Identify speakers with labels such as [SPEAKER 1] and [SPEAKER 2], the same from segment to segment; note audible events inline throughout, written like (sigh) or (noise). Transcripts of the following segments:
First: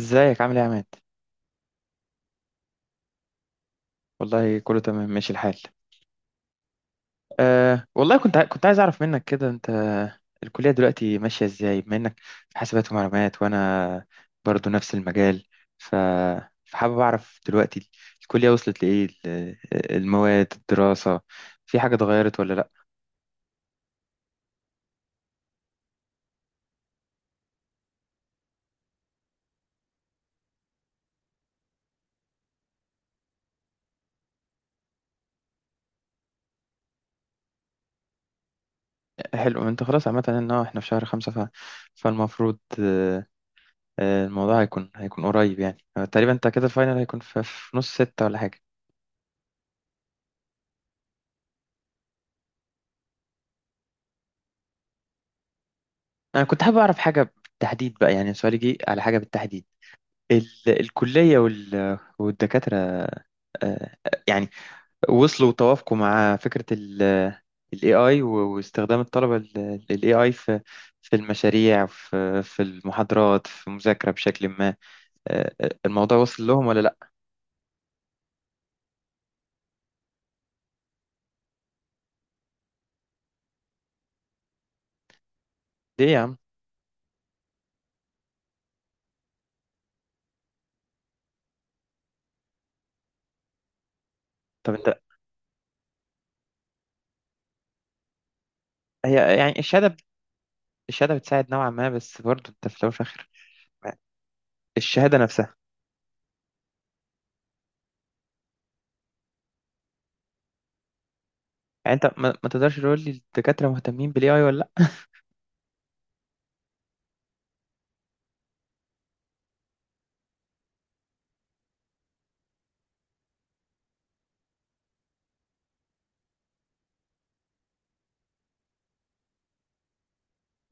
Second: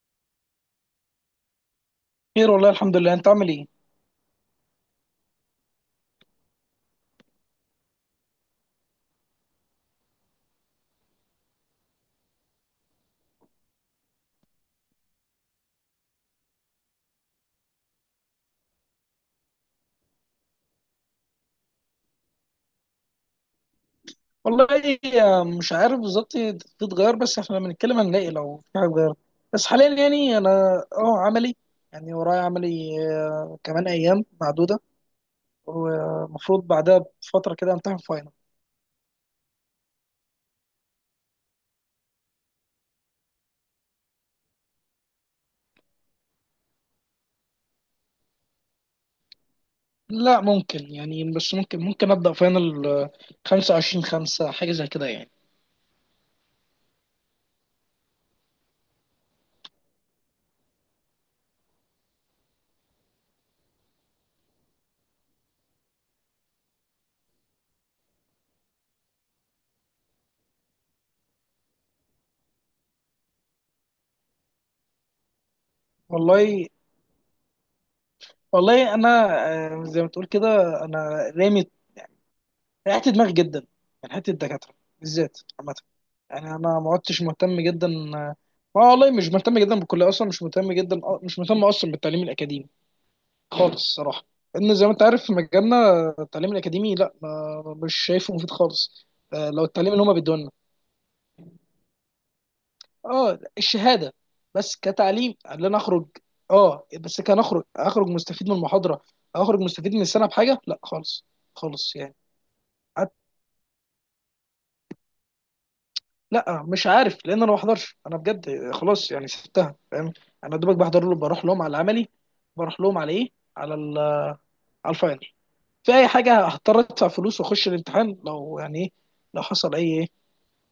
[SPEAKER 1] ازيك عامل ايه يا عماد؟
[SPEAKER 2] خير، والله الحمد لله. انت عامل ايه؟
[SPEAKER 1] والله كله تمام ماشي الحال. أه والله كنت ع- كنت عايز اعرف منك كده. انت الكلية دلوقتي ماشية ازاي بما انك في حاسبات ومعلومات، وانا برضو نفس المجال؟ ف فحابب اعرف دلوقتي الكلية وصلت لايه. المواد الدراسة في حاجة اتغيرت ولا لا؟
[SPEAKER 2] والله مش عارف بالظبط، تتغير. بس احنا لما نتكلم هنلاقي لو في حاجه اتغيرت. بس حاليا يعني انا اه عملي، يعني ورايا عملي كمان ايام معدوده، ومفروض بعدها بفتره كده امتحن فاينل.
[SPEAKER 1] حلو. انت خلاص، عامة ان هو احنا في شهر خمسة، فالمفروض الموضوع هيكون قريب يعني. تقريبا انت كده الفاينل هيكون في نص ستة ولا حاجة؟
[SPEAKER 2] لا ممكن يعني، بس ممكن ابدا فاينل 25 5 حاجه زي كده يعني.
[SPEAKER 1] انا كنت حابب اعرف حاجه بالتحديد بقى، يعني سؤالي جه على حاجه بالتحديد. الكليه والدكاتره، آه، يعني، وصلوا وتوافقوا مع فكره ال AI واستخدام الطلبه لل AI في في المشاريع، في المحاضرات، في المذاكره بشكل ما. الموضوع وصل
[SPEAKER 2] والله،
[SPEAKER 1] لهم ولا لا؟
[SPEAKER 2] انا زي ما تقول كده. انا رامي، ريحت دماغي جدا من حته الدكاتره بالذات عامه.
[SPEAKER 1] ليه يا عم؟
[SPEAKER 2] يعني انا ما عدتش مهتم جدا، ما والله مش مهتم جدا بالكليه اصلا، مش مهتم جدا، مش مهتم اصلا بالتعليم الاكاديمي خالص الصراحه.
[SPEAKER 1] طب
[SPEAKER 2] لان زي ما
[SPEAKER 1] انت،
[SPEAKER 2] انت عارف في مجالنا التعليم الاكاديمي لا، ما مش شايفه مفيد خالص.
[SPEAKER 1] هي يعني
[SPEAKER 2] لو التعليم
[SPEAKER 1] الشهاده،
[SPEAKER 2] اللي هما بيدوه لنا.
[SPEAKER 1] الشهاده بتساعد نوعا ما، بس برضه انت في الاول وفي الاخر
[SPEAKER 2] اه الشهاده، بس
[SPEAKER 1] الشهاده
[SPEAKER 2] كتعليم
[SPEAKER 1] نفسها.
[SPEAKER 2] قال لنا اخرج. اه بس كان اخرج، اخرج مستفيد من المحاضره، اخرج مستفيد من السنه بحاجه. لا خالص،
[SPEAKER 1] يعني
[SPEAKER 2] خالص
[SPEAKER 1] انت
[SPEAKER 2] يعني.
[SPEAKER 1] ما تقدرش تقول لي الدكاتره مهتمين بالاي اي ولا لا؟
[SPEAKER 2] لا مش عارف لان انا ما بحضرش، انا بجد خلاص يعني سبتها، فاهم. انا دوبك بحضر له، بروح لهم على العملي، بروح لهم على ايه، على على الفاينل. في اي حاجه هضطر ادفع فلوس واخش الامتحان، لو يعني ايه، لو حصل اي ايه،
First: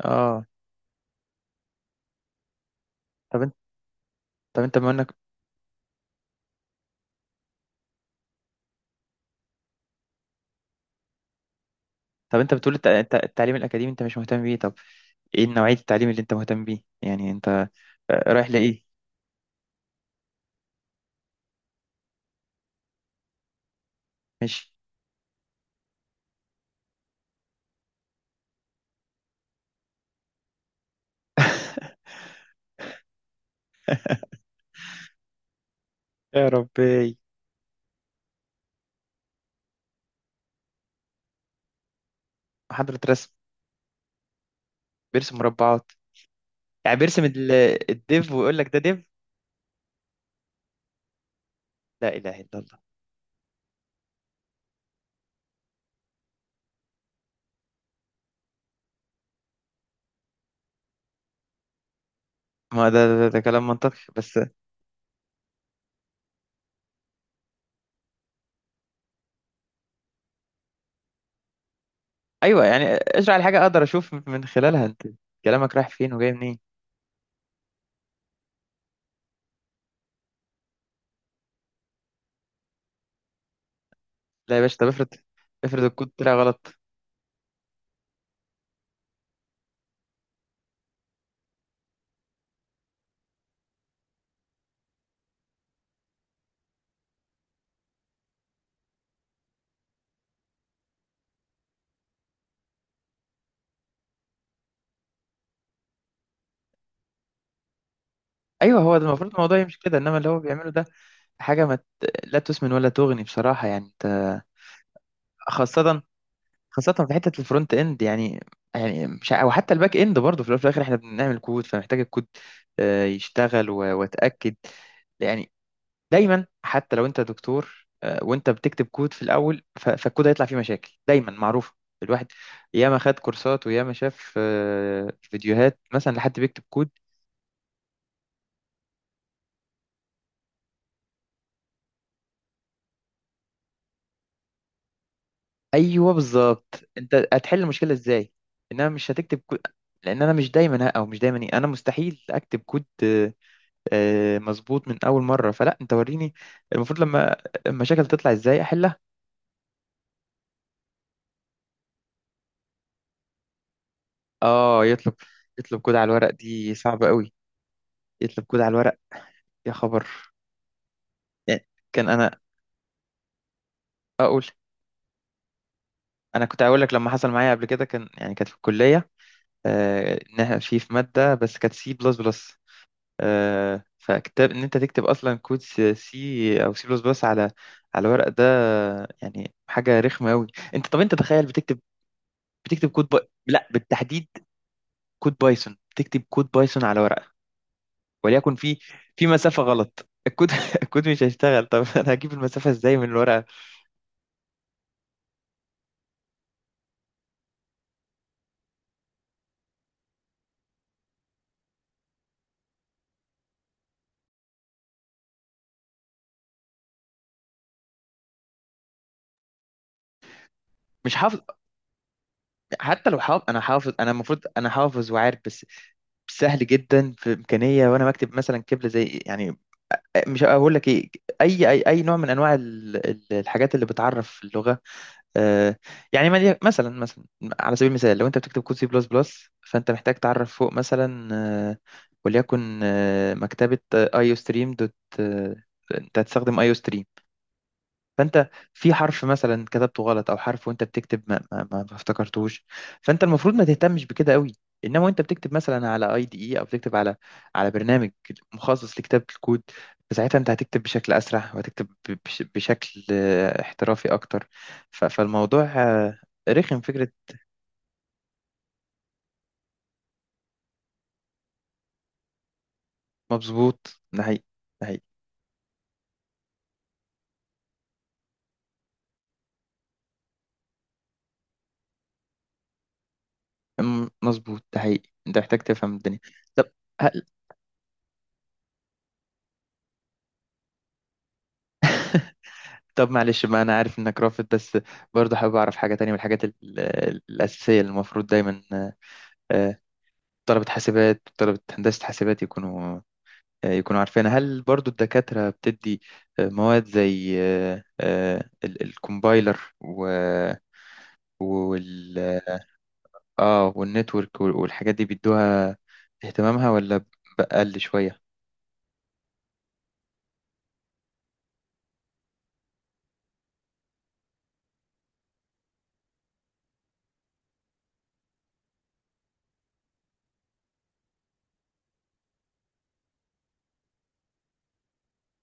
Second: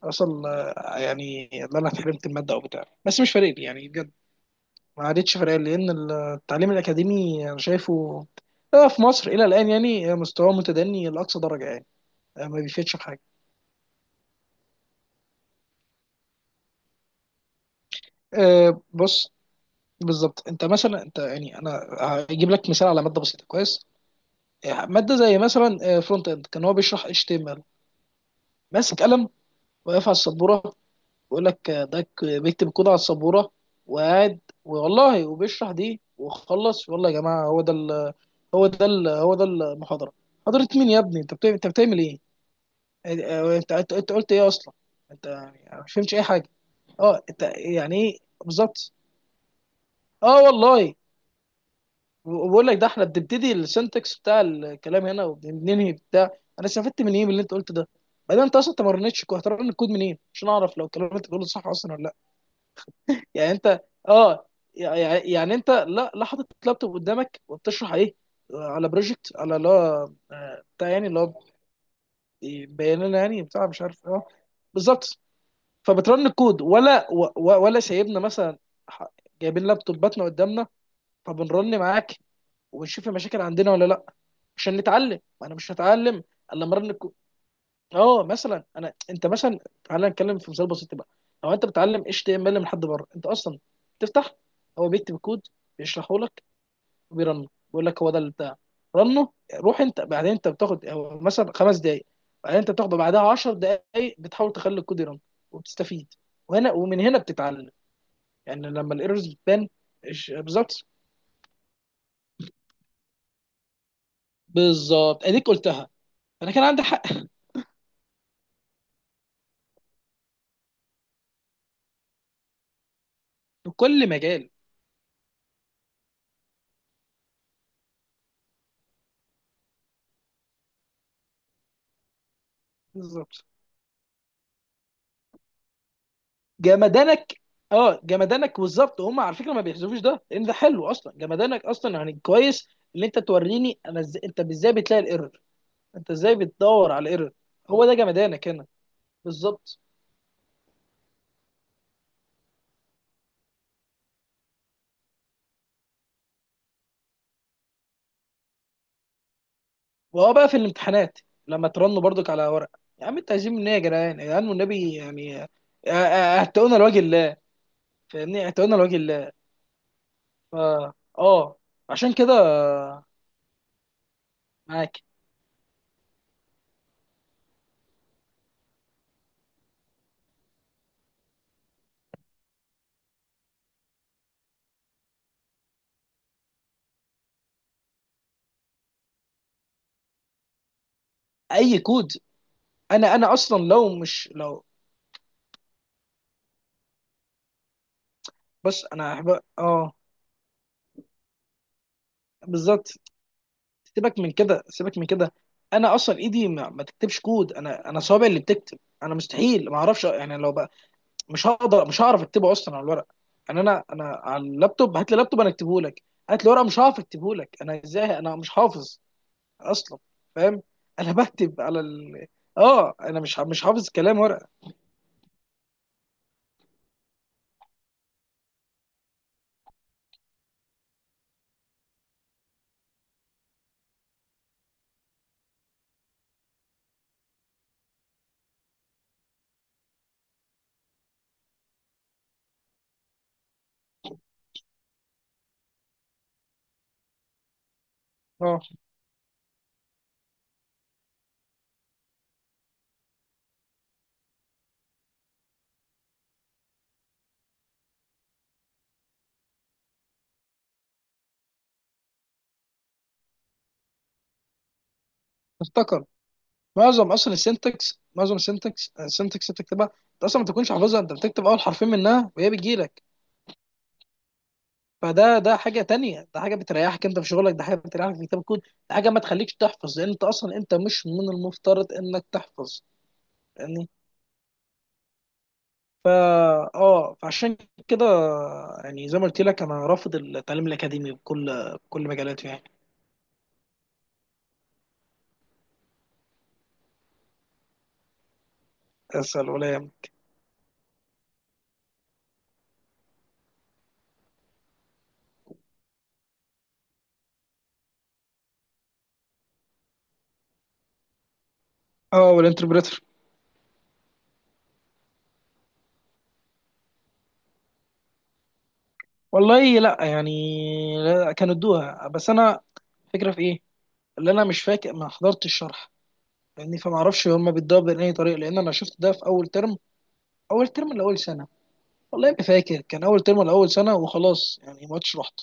[SPEAKER 2] حصل
[SPEAKER 1] اه.
[SPEAKER 2] يعني ان انا اتحرمت الماده او بتاع، بس مش
[SPEAKER 1] طب
[SPEAKER 2] فارق
[SPEAKER 1] انت،
[SPEAKER 2] لي يعني بجد.
[SPEAKER 1] طب انت بما
[SPEAKER 2] ما
[SPEAKER 1] انك،
[SPEAKER 2] عادتش فارق لي لان التعليم الاكاديمي انا شايفه في مصر الى الان يعني مستواه متدني لاقصى درجه يعني.
[SPEAKER 1] طب انت
[SPEAKER 2] ما
[SPEAKER 1] بتقول
[SPEAKER 2] بيفيدش في حاجه.
[SPEAKER 1] التعليم الاكاديمي انت مش مهتم بيه، طب ايه نوعية التعليم اللي انت مهتم بيه؟ يعني انت رايح لايه؟
[SPEAKER 2] بص. بالظبط انت مثلا، انت يعني انا هجيب لك مثال على ماده بسيطه كويس.
[SPEAKER 1] ماشي.
[SPEAKER 2] ماده زي مثلا فرونت اند، كان هو بيشرح اتش تي ام ال، ماسك قلم، واقف على السبوره، ويقول لك
[SPEAKER 1] (laughs)
[SPEAKER 2] ده بيكتب كود على السبوره وقاعد، والله وبيشرح دي،
[SPEAKER 1] يا
[SPEAKER 2] وخلص، والله
[SPEAKER 1] ربي!
[SPEAKER 2] يا جماعه هو ده هو ده المحاضره. محاضره مين يا ابني؟ انت بتعمل، ايه؟
[SPEAKER 1] محاضرة رسم!
[SPEAKER 2] انت أنت قلت ايه اصلا؟ انت
[SPEAKER 1] بيرسم
[SPEAKER 2] يعني أنا
[SPEAKER 1] مربعات،
[SPEAKER 2] مش فهمتش اي حاجه.
[SPEAKER 1] يعني
[SPEAKER 2] اه
[SPEAKER 1] بيرسم
[SPEAKER 2] انت يعني ايه؟
[SPEAKER 1] الديف ويقول لك ده
[SPEAKER 2] بالظبط.
[SPEAKER 1] ديف.
[SPEAKER 2] اه والله.
[SPEAKER 1] لا إله إلا
[SPEAKER 2] وبقول لك
[SPEAKER 1] الله.
[SPEAKER 2] ده احنا بنبتدي السنتكس بتاع الكلام هنا وبننهي بتاع. انا استفدت من ايه من اللي انت قلته ده؟ بعدين انت اصلا ما مرنتش، هترن الكود منين عشان اعرف لو الكلام اللي انت بتقوله صح اصلا ولا لا؟
[SPEAKER 1] ما ده
[SPEAKER 2] يعني
[SPEAKER 1] كلام
[SPEAKER 2] انت
[SPEAKER 1] منطقي بس.
[SPEAKER 2] اه، يعني يعني انت لا لا حاطط لابتوب قدامك وبتشرح ايه؟ على بروجكت، على اللي هو بتاع، يعني اللي هو
[SPEAKER 1] أيوه، يعني
[SPEAKER 2] بيان لنا
[SPEAKER 1] اشرح
[SPEAKER 2] يعني
[SPEAKER 1] الحاجة،
[SPEAKER 2] بتاع
[SPEAKER 1] أقدر
[SPEAKER 2] مش عارف
[SPEAKER 1] أشوف
[SPEAKER 2] اه.
[SPEAKER 1] من خلالها أنت
[SPEAKER 2] بالظبط.
[SPEAKER 1] كلامك رايح فين
[SPEAKER 2] فبترن
[SPEAKER 1] وجاي منين.
[SPEAKER 2] الكود ولا ولا سايبنا مثلا، ح- جايبين لابتوباتنا قدامنا فبنرن معاك وبنشوف المشاكل عندنا ولا لا؟
[SPEAKER 1] لا يا باشا،
[SPEAKER 2] عشان
[SPEAKER 1] طب افرض،
[SPEAKER 2] نتعلم، ما انا مش
[SPEAKER 1] افرض الكود
[SPEAKER 2] هتعلم
[SPEAKER 1] طلع
[SPEAKER 2] الا لما
[SPEAKER 1] غلط.
[SPEAKER 2] ارن اه. مثلا انا، انت مثلا تعالى نتكلم في مثال بسيط بقى. لو انت بتعلم اتش تي ام ال من حد بره، انت اصلا تفتح، هو بيكتب الكود، بيشرحه لك وبيرنه بيقول لك هو ده اللي بتاع، رنه. روح انت بعدين، انت بتاخد هو مثلا خمس دقائق، بعدين انت بتاخده بعدها 10 دقائق بتحاول تخلي الكود يرن وبتستفيد، وهنا ومن هنا بتتعلم يعني
[SPEAKER 1] أيوه،
[SPEAKER 2] لما
[SPEAKER 1] هو ده
[SPEAKER 2] الايرورز
[SPEAKER 1] المفروض الموضوع
[SPEAKER 2] بتبان.
[SPEAKER 1] يمشي كده، إنما اللي هو بيعمله ده
[SPEAKER 2] بالظبط.
[SPEAKER 1] حاجة ما ت- لا تسمن ولا تغني بصراحة. يعني أنت
[SPEAKER 2] بالظبط اديك قلتها.
[SPEAKER 1] خاصة،
[SPEAKER 2] انا كان عندي
[SPEAKER 1] خاصة
[SPEAKER 2] حق.
[SPEAKER 1] في حتة الفرونت اند، يعني يعني مش ع- او حتى الباك اند برضه، في الأول وفي الاخر احنا بنعمل كود، فمحتاج الكود يشتغل
[SPEAKER 2] في كل مجال.
[SPEAKER 1] واتاكد يعني. دايما، حتى لو انت دكتور وانت بتكتب كود في الاول فالكود هيطلع فيه مشاكل دايما معروفة. الواحد ياما خد
[SPEAKER 2] بالظبط.
[SPEAKER 1] كورسات وياما شاف فيديوهات مثلا لحد بيكتب كود.
[SPEAKER 2] جمدانك. اه جمدانك بالظبط، هم على فكره ما بيحذفوش ده لان ده حلو اصلا، جمدانك اصلا يعني كويس ان انت توريني انا ازاي، انت ازاي بتلاقي الايرور، انت
[SPEAKER 1] ايوه،
[SPEAKER 2] ازاي
[SPEAKER 1] بالظبط،
[SPEAKER 2] بتدور على
[SPEAKER 1] انت
[SPEAKER 2] الايرور.
[SPEAKER 1] هتحل
[SPEAKER 2] هو
[SPEAKER 1] المشكلة
[SPEAKER 2] ده
[SPEAKER 1] ازاي.
[SPEAKER 2] جمدانك هنا.
[SPEAKER 1] انما مش هتكتب كود،
[SPEAKER 2] بالظبط.
[SPEAKER 1] لان انا مش دايما ه- او مش دايما إيه، انا مستحيل اكتب كود مظبوط من اول مره، فلا انت وريني المفروض لما المشاكل تطلع ازاي احلها.
[SPEAKER 2] وهو بقى في الامتحانات لما ترنوا برضك على ورق، يا عم انت عايزين مني، يا جدعان يا جدعان
[SPEAKER 1] اه،
[SPEAKER 2] والنبي
[SPEAKER 1] يطلب،
[SPEAKER 2] يعني
[SPEAKER 1] يطلب كود على الورق دي
[SPEAKER 2] اعتقونا لوجه
[SPEAKER 1] صعبه قوي.
[SPEAKER 2] الله،
[SPEAKER 1] يطلب
[SPEAKER 2] فاهمني،
[SPEAKER 1] كود على
[SPEAKER 2] اعتقونا لوجه
[SPEAKER 1] الورق؟
[SPEAKER 2] الله.
[SPEAKER 1] يا خبر!
[SPEAKER 2] اه اه.
[SPEAKER 1] يعني كان
[SPEAKER 2] عشان كده.
[SPEAKER 1] انا اقول،
[SPEAKER 2] معاك.
[SPEAKER 1] انا كنت هقول لك لما حصل معايا قبل كده، كان يعني كانت في الكليه انها في ماده بس كانت سي بلس بلس، فكتاب ان انت تكتب اصلا كود سي او سي بلس بلس على على ورق، ده يعني حاجه رخمه قوي. انت طب انت تخيل
[SPEAKER 2] اي
[SPEAKER 1] بتكتب،
[SPEAKER 2] كود
[SPEAKER 1] بتكتب كود
[SPEAKER 2] انا اصلا
[SPEAKER 1] لا
[SPEAKER 2] لو
[SPEAKER 1] بالتحديد،
[SPEAKER 2] مش لو،
[SPEAKER 1] كود بايثون. تكتب كود بايثون على ورقة، وليكن في
[SPEAKER 2] بص انا
[SPEAKER 1] في
[SPEAKER 2] هبقى
[SPEAKER 1] مسافة
[SPEAKER 2] اه
[SPEAKER 1] غلط، الكود (laughs) الكود مش هيشتغل. طب (laughs) انا هجيب المسافة
[SPEAKER 2] بالظبط،
[SPEAKER 1] ازاي من الورقة؟
[SPEAKER 2] سيبك من كده، سيبك من كده. انا اصلا ايدي ما تكتبش كود، انا صوابعي اللي بتكتب، انا مستحيل ما اعرفش يعني لو بقى مش هقدر، مش هعرف اكتبه اصلا على الورق. يعني انا على اللابتوب هات لي لابتوب انا اكتبه لك، هات لي ورقه مش هعرف اكتبه لك انا ازاي، انا مش حافظ اصلا، فاهم. (laughs) انا
[SPEAKER 1] مش حافظ.
[SPEAKER 2] بكتب على ال... اه
[SPEAKER 1] حتى لو
[SPEAKER 2] انا
[SPEAKER 1] حافظ، انا
[SPEAKER 2] مش حافظ
[SPEAKER 1] حافظ، انا
[SPEAKER 2] كلام
[SPEAKER 1] المفروض
[SPEAKER 2] ورقه.
[SPEAKER 1] انا حافظ وعارف، بس سهل جدا في امكانيه وانا بكتب مثلا كبله زي يعني، مش هقول لك ايه، اي نوع من انواع الحاجات اللي بتعرف اللغه آه، يعني مثلا، على سبيل المثال، لو انت بتكتب كود سي بلس بلس فانت محتاج تعرف فوق مثلا آه، وليكن مكتبة ايو ستريم دوت آه، انت هتستخدم ايو، فانت
[SPEAKER 2] اه
[SPEAKER 1] في حرف مثلا كتبته غلط، او حرف وانت بتكتب ما افتكرتهوش، فانت المفروض ما تهتمش بكده قوي. انما وانت بتكتب مثلا على اي دي اي، او بتكتب على على برنامج مخصص لكتابه الكود، فساعتها انت هتكتب بشكل اسرع، وهتكتب بشكل احترافي اكتر. فالموضوع
[SPEAKER 2] افتكر
[SPEAKER 1] رخم فكره.
[SPEAKER 2] معظم اصلا السنتكس، معظم السنتكس، اللي بتكتبها انت اصلا ما تكونش حافظها، انت بتكتب اول حرفين منها وهي بتجيلك.
[SPEAKER 1] مظبوط، ده حقيقي، ده حقيقي.
[SPEAKER 2] فده حاجه تانية، ده حاجه بتريحك انت في شغلك، ده حاجه بتريحك في كتاب الكود، ده حاجه ما تخليكش تحفظ لان انت اصلا، انت مش من المفترض انك تحفظ يعني.
[SPEAKER 1] مظبوط، ده حقيقي، انت محتاج تفهم
[SPEAKER 2] فا
[SPEAKER 1] الدنيا. طب،
[SPEAKER 2] اه. فعشان كده يعني، زي ما قلت لك انا رافض التعليم الاكاديمي بكل مجالاته يعني.
[SPEAKER 1] طب معلش بقى، انا عارف انك رافض، بس برضه حابب اعرف حاجه تانية من الحاجات الاساسيه اللي المفروض دايما
[SPEAKER 2] اسال ولا
[SPEAKER 1] آه،
[SPEAKER 2] يهم.
[SPEAKER 1] طلبه حاسبات، طلبه هندسه حاسبات يكونوا يكونوا عارفينها. هل برضه الدكاتره بتدي مواد زي الكومبايلر و- وال
[SPEAKER 2] اه والانتربريتر.
[SPEAKER 1] اه والنتورك والحاجات دي، بيدوها اهتمامها ولا بقل شويه؟
[SPEAKER 2] والله لا يعني. لا، كانوا ادوها بس انا فكره في ايه اللي انا مش فاكر، ما حضرتش الشرح يعني، فما اعرفش هما بيدوها بأي طريقه لان انا شفت ده في اول ترم، اول ترم لاول سنه، والله ما فاكر كان اول ترم ولا اول سنه وخلاص يعني ما عدتش رحت،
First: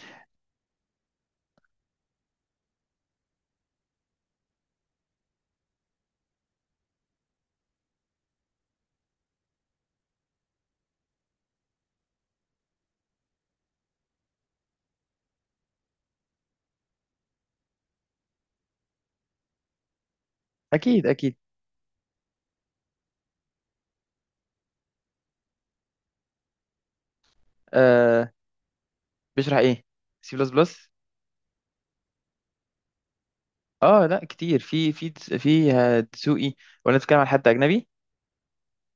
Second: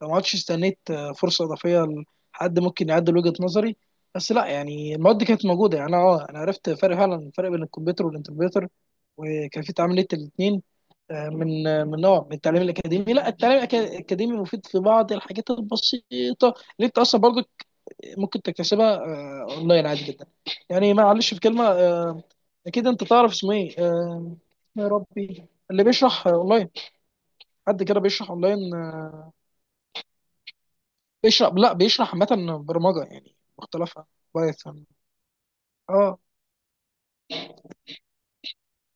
[SPEAKER 2] فما عدتش استنيت فرصه اضافيه لحد ممكن يعدل وجهه نظري. بس لا يعني المواد كانت موجوده، يعني انا اه انا عرفت فرق فعلا، الفرق بين الكمبيوتر والانتربريتر وكان في تعاملية الاثنين من من نوع من التعليم الاكاديمي. لا التعليم الاكاديمي مفيد في بعض الحاجات البسيطه اللي انت اصلا برضو ممكن تكتسبها اونلاين عادي جدا يعني.
[SPEAKER 1] اكيد،
[SPEAKER 2] معلش
[SPEAKER 1] اكيد.
[SPEAKER 2] في كلمه اكيد انت تعرف اسمه ايه. يا ربي، اللي بيشرح اونلاين، حد كده
[SPEAKER 1] آه،
[SPEAKER 2] بيشرح اونلاين
[SPEAKER 1] بيشرح ايه؟ سي بلس بلس؟
[SPEAKER 2] بيشرح، لا بيشرح عامه برمجه يعني
[SPEAKER 1] اه
[SPEAKER 2] مختلفه،
[SPEAKER 1] لا، كتير،
[SPEAKER 2] بايثون.
[SPEAKER 1] في
[SPEAKER 2] اه
[SPEAKER 1] دسوقي، ولا نتكلم عن حد اجنبي؟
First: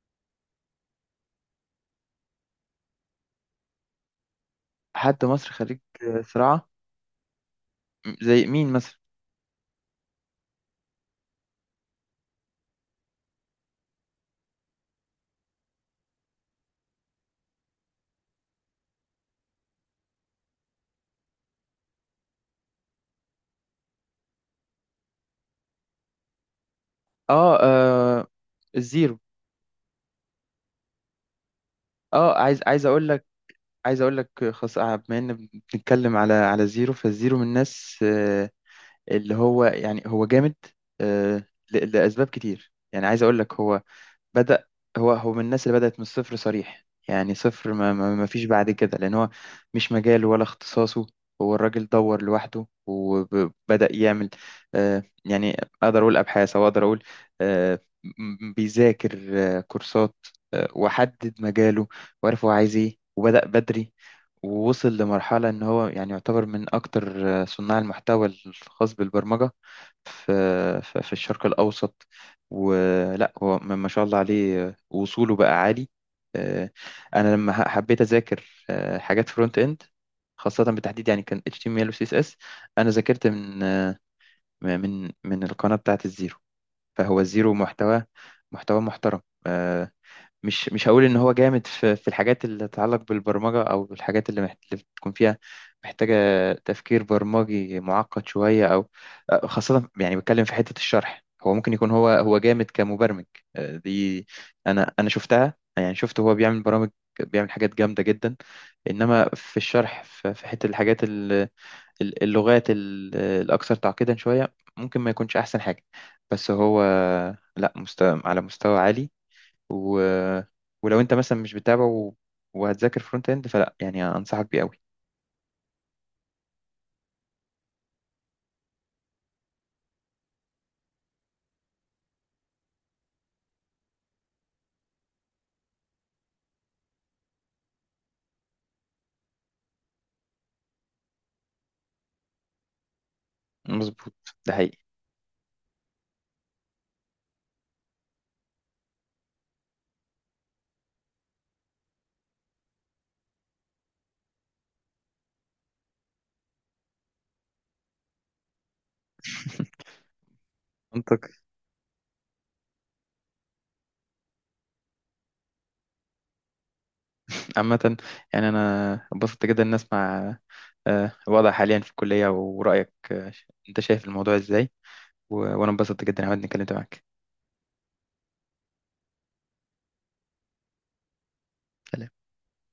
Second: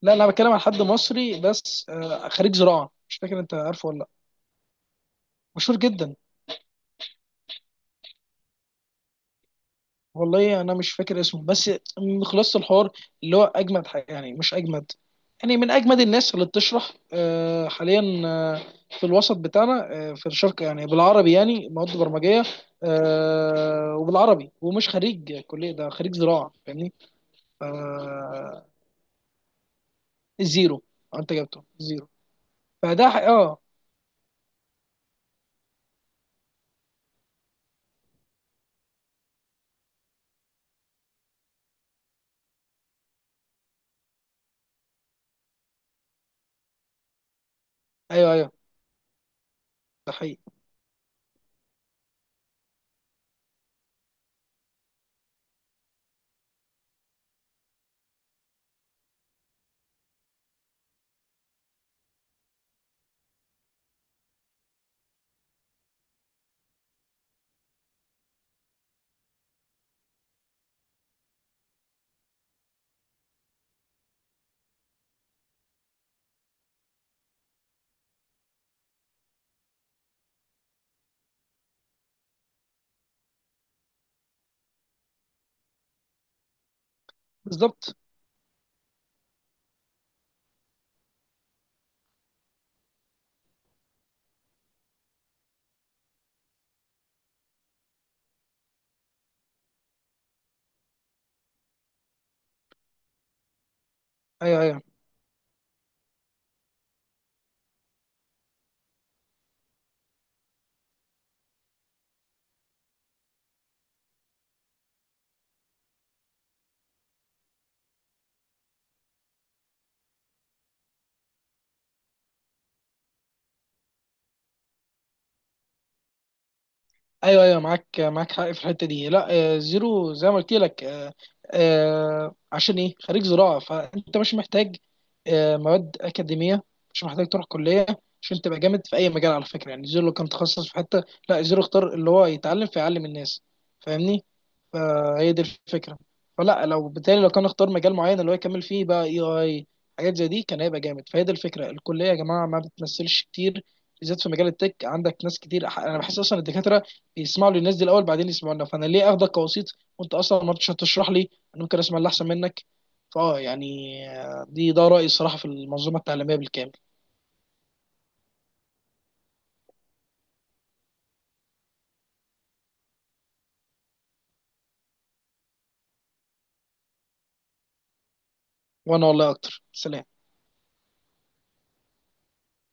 [SPEAKER 2] لا انا بتكلم عن حد مصري بس، خريج زراعه، مش فاكر انت عارفه ولا لا،
[SPEAKER 1] حد مصري
[SPEAKER 2] مشهور
[SPEAKER 1] خريج
[SPEAKER 2] جدا.
[SPEAKER 1] زراعه، زي مين مثلا؟
[SPEAKER 2] والله انا مش فاكر اسمه، بس من خلاصه الحوار اللي هو اجمد حاجة يعني، مش اجمد يعني، من اجمد الناس اللي بتشرح حاليا، في الوسط بتاعنا، في الشرق يعني بالعربي، يعني مواد برمجيه وبالعربي، ومش خريج كليه، ده خريج زراعه، فاهمني.
[SPEAKER 1] اه،
[SPEAKER 2] آه،
[SPEAKER 1] الزيرو.
[SPEAKER 2] زيرو. انت جبته زيرو.
[SPEAKER 1] اه، عايز، عايز اقول
[SPEAKER 2] فده
[SPEAKER 1] لك،
[SPEAKER 2] اه.
[SPEAKER 1] عايز اقول لك خاص بما ان بنتكلم على على زيرو. فالزيرو من الناس اللي هو يعني هو جامد آه، لاسباب كتير. يعني عايز اقول لك، هو بدأ، هو من الناس اللي بدأت من الصفر صريح، يعني صفر، ما, ما, ما
[SPEAKER 2] ايوه
[SPEAKER 1] فيش
[SPEAKER 2] ايوه،
[SPEAKER 1] بعد كده، لأن هو مش
[SPEAKER 2] ده
[SPEAKER 1] مجاله ولا
[SPEAKER 2] حقيقي.
[SPEAKER 1] اختصاصه. هو الراجل دور لوحده وبدأ يعمل آه يعني، أقدر أقول أبحاث، أو أقدر أقول آه بيذاكر آه كورسات آه، وحدد مجاله وعرف هو عايز إيه وبدأ بدري، ووصل لمرحلة إن هو يعني يعتبر من أكتر صناع المحتوى الخاص بالبرمجة في في الشرق الأوسط. ولا هو ما شاء الله عليه، وصوله بقى عالي. آه، انا لما حبيت اذاكر حاجات فرونت اند خاصة، بالتحديد يعني كان HTML و CSS، انا ذاكرت من من القناة بتاعت الزيرو. فهو الزيرو
[SPEAKER 2] بالظبط.
[SPEAKER 1] محتوى، محتوى محترم. آه، مش هقول ان هو جامد في الحاجات اللي تتعلق بالبرمجه، او الحاجات اللي بتكون فيها محتاجه تفكير برمجي معقد شويه، او خاصه يعني بتكلم في حته الشرح. هو ممكن يكون، هو جامد كمبرمج دي.
[SPEAKER 2] ايوه ايوه،
[SPEAKER 1] انا، انا شفتها، يعني شفت هو بيعمل برامج، بيعمل حاجات جامده جدا. انما في الشرح، في في حته الحاجات اللغات الاكثر تعقيدا شويه ممكن ما يكونش احسن حاجه. بس هو لا، مستوى على مستوى عالي، و... ولو انت مثلا مش بتتابع وهتذاكر فرونت اند، فلا يعني انصحك بيه قوي.
[SPEAKER 2] ايوه ايوه، معاك معاك حق في الحته دي. لا زيرو زي ما قلت لك عشان ايه خريج زراعه، فانت مش محتاج مواد اكاديميه، مش محتاج تروح كليه عشان تبقى جامد في اي مجال، على فكره يعني. زيرو لو كان تخصص في حته، لا زيرو اختار اللي هو يتعلم فيعلم الناس،
[SPEAKER 1] مظبوط،
[SPEAKER 2] فاهمني.
[SPEAKER 1] ده حقيقي.
[SPEAKER 2] فهي دي الفكره، فلا لو بالتالي لو كان اختار مجال معين اللي هو يكمل فيه بقى اي حاجات زي دي كان هيبقى جامد. فهي دي الفكره، الكليه يا جماعه ما بتمثلش كتير بالذات في مجال التك، عندك ناس كتير، انا بحس اصلا الدكاتره يسمعوا للناس دي الاول بعدين يسمعونا، فانا ليه اخدك كوسيط
[SPEAKER 1] (laughs)
[SPEAKER 2] وانت اصلا ما رضيتش هتشرح لي؟
[SPEAKER 1] منطقي.
[SPEAKER 2] انا ممكن اسمع اللي احسن منك. فاه يعني دي ده رايي الصراحه في المنظومه التعليميه بالكامل.
[SPEAKER 1] عامة، يعني أنا اتبسطت جدا إن أسمع الوضع حاليا في الكلية ورأيك أنت شايف الموضوع إزاي، وأنا اتبسطت جدا عمال إني اتكلمت معاك.
[SPEAKER 2] وانا والله اكتر. سلام.
[SPEAKER 1] سلام.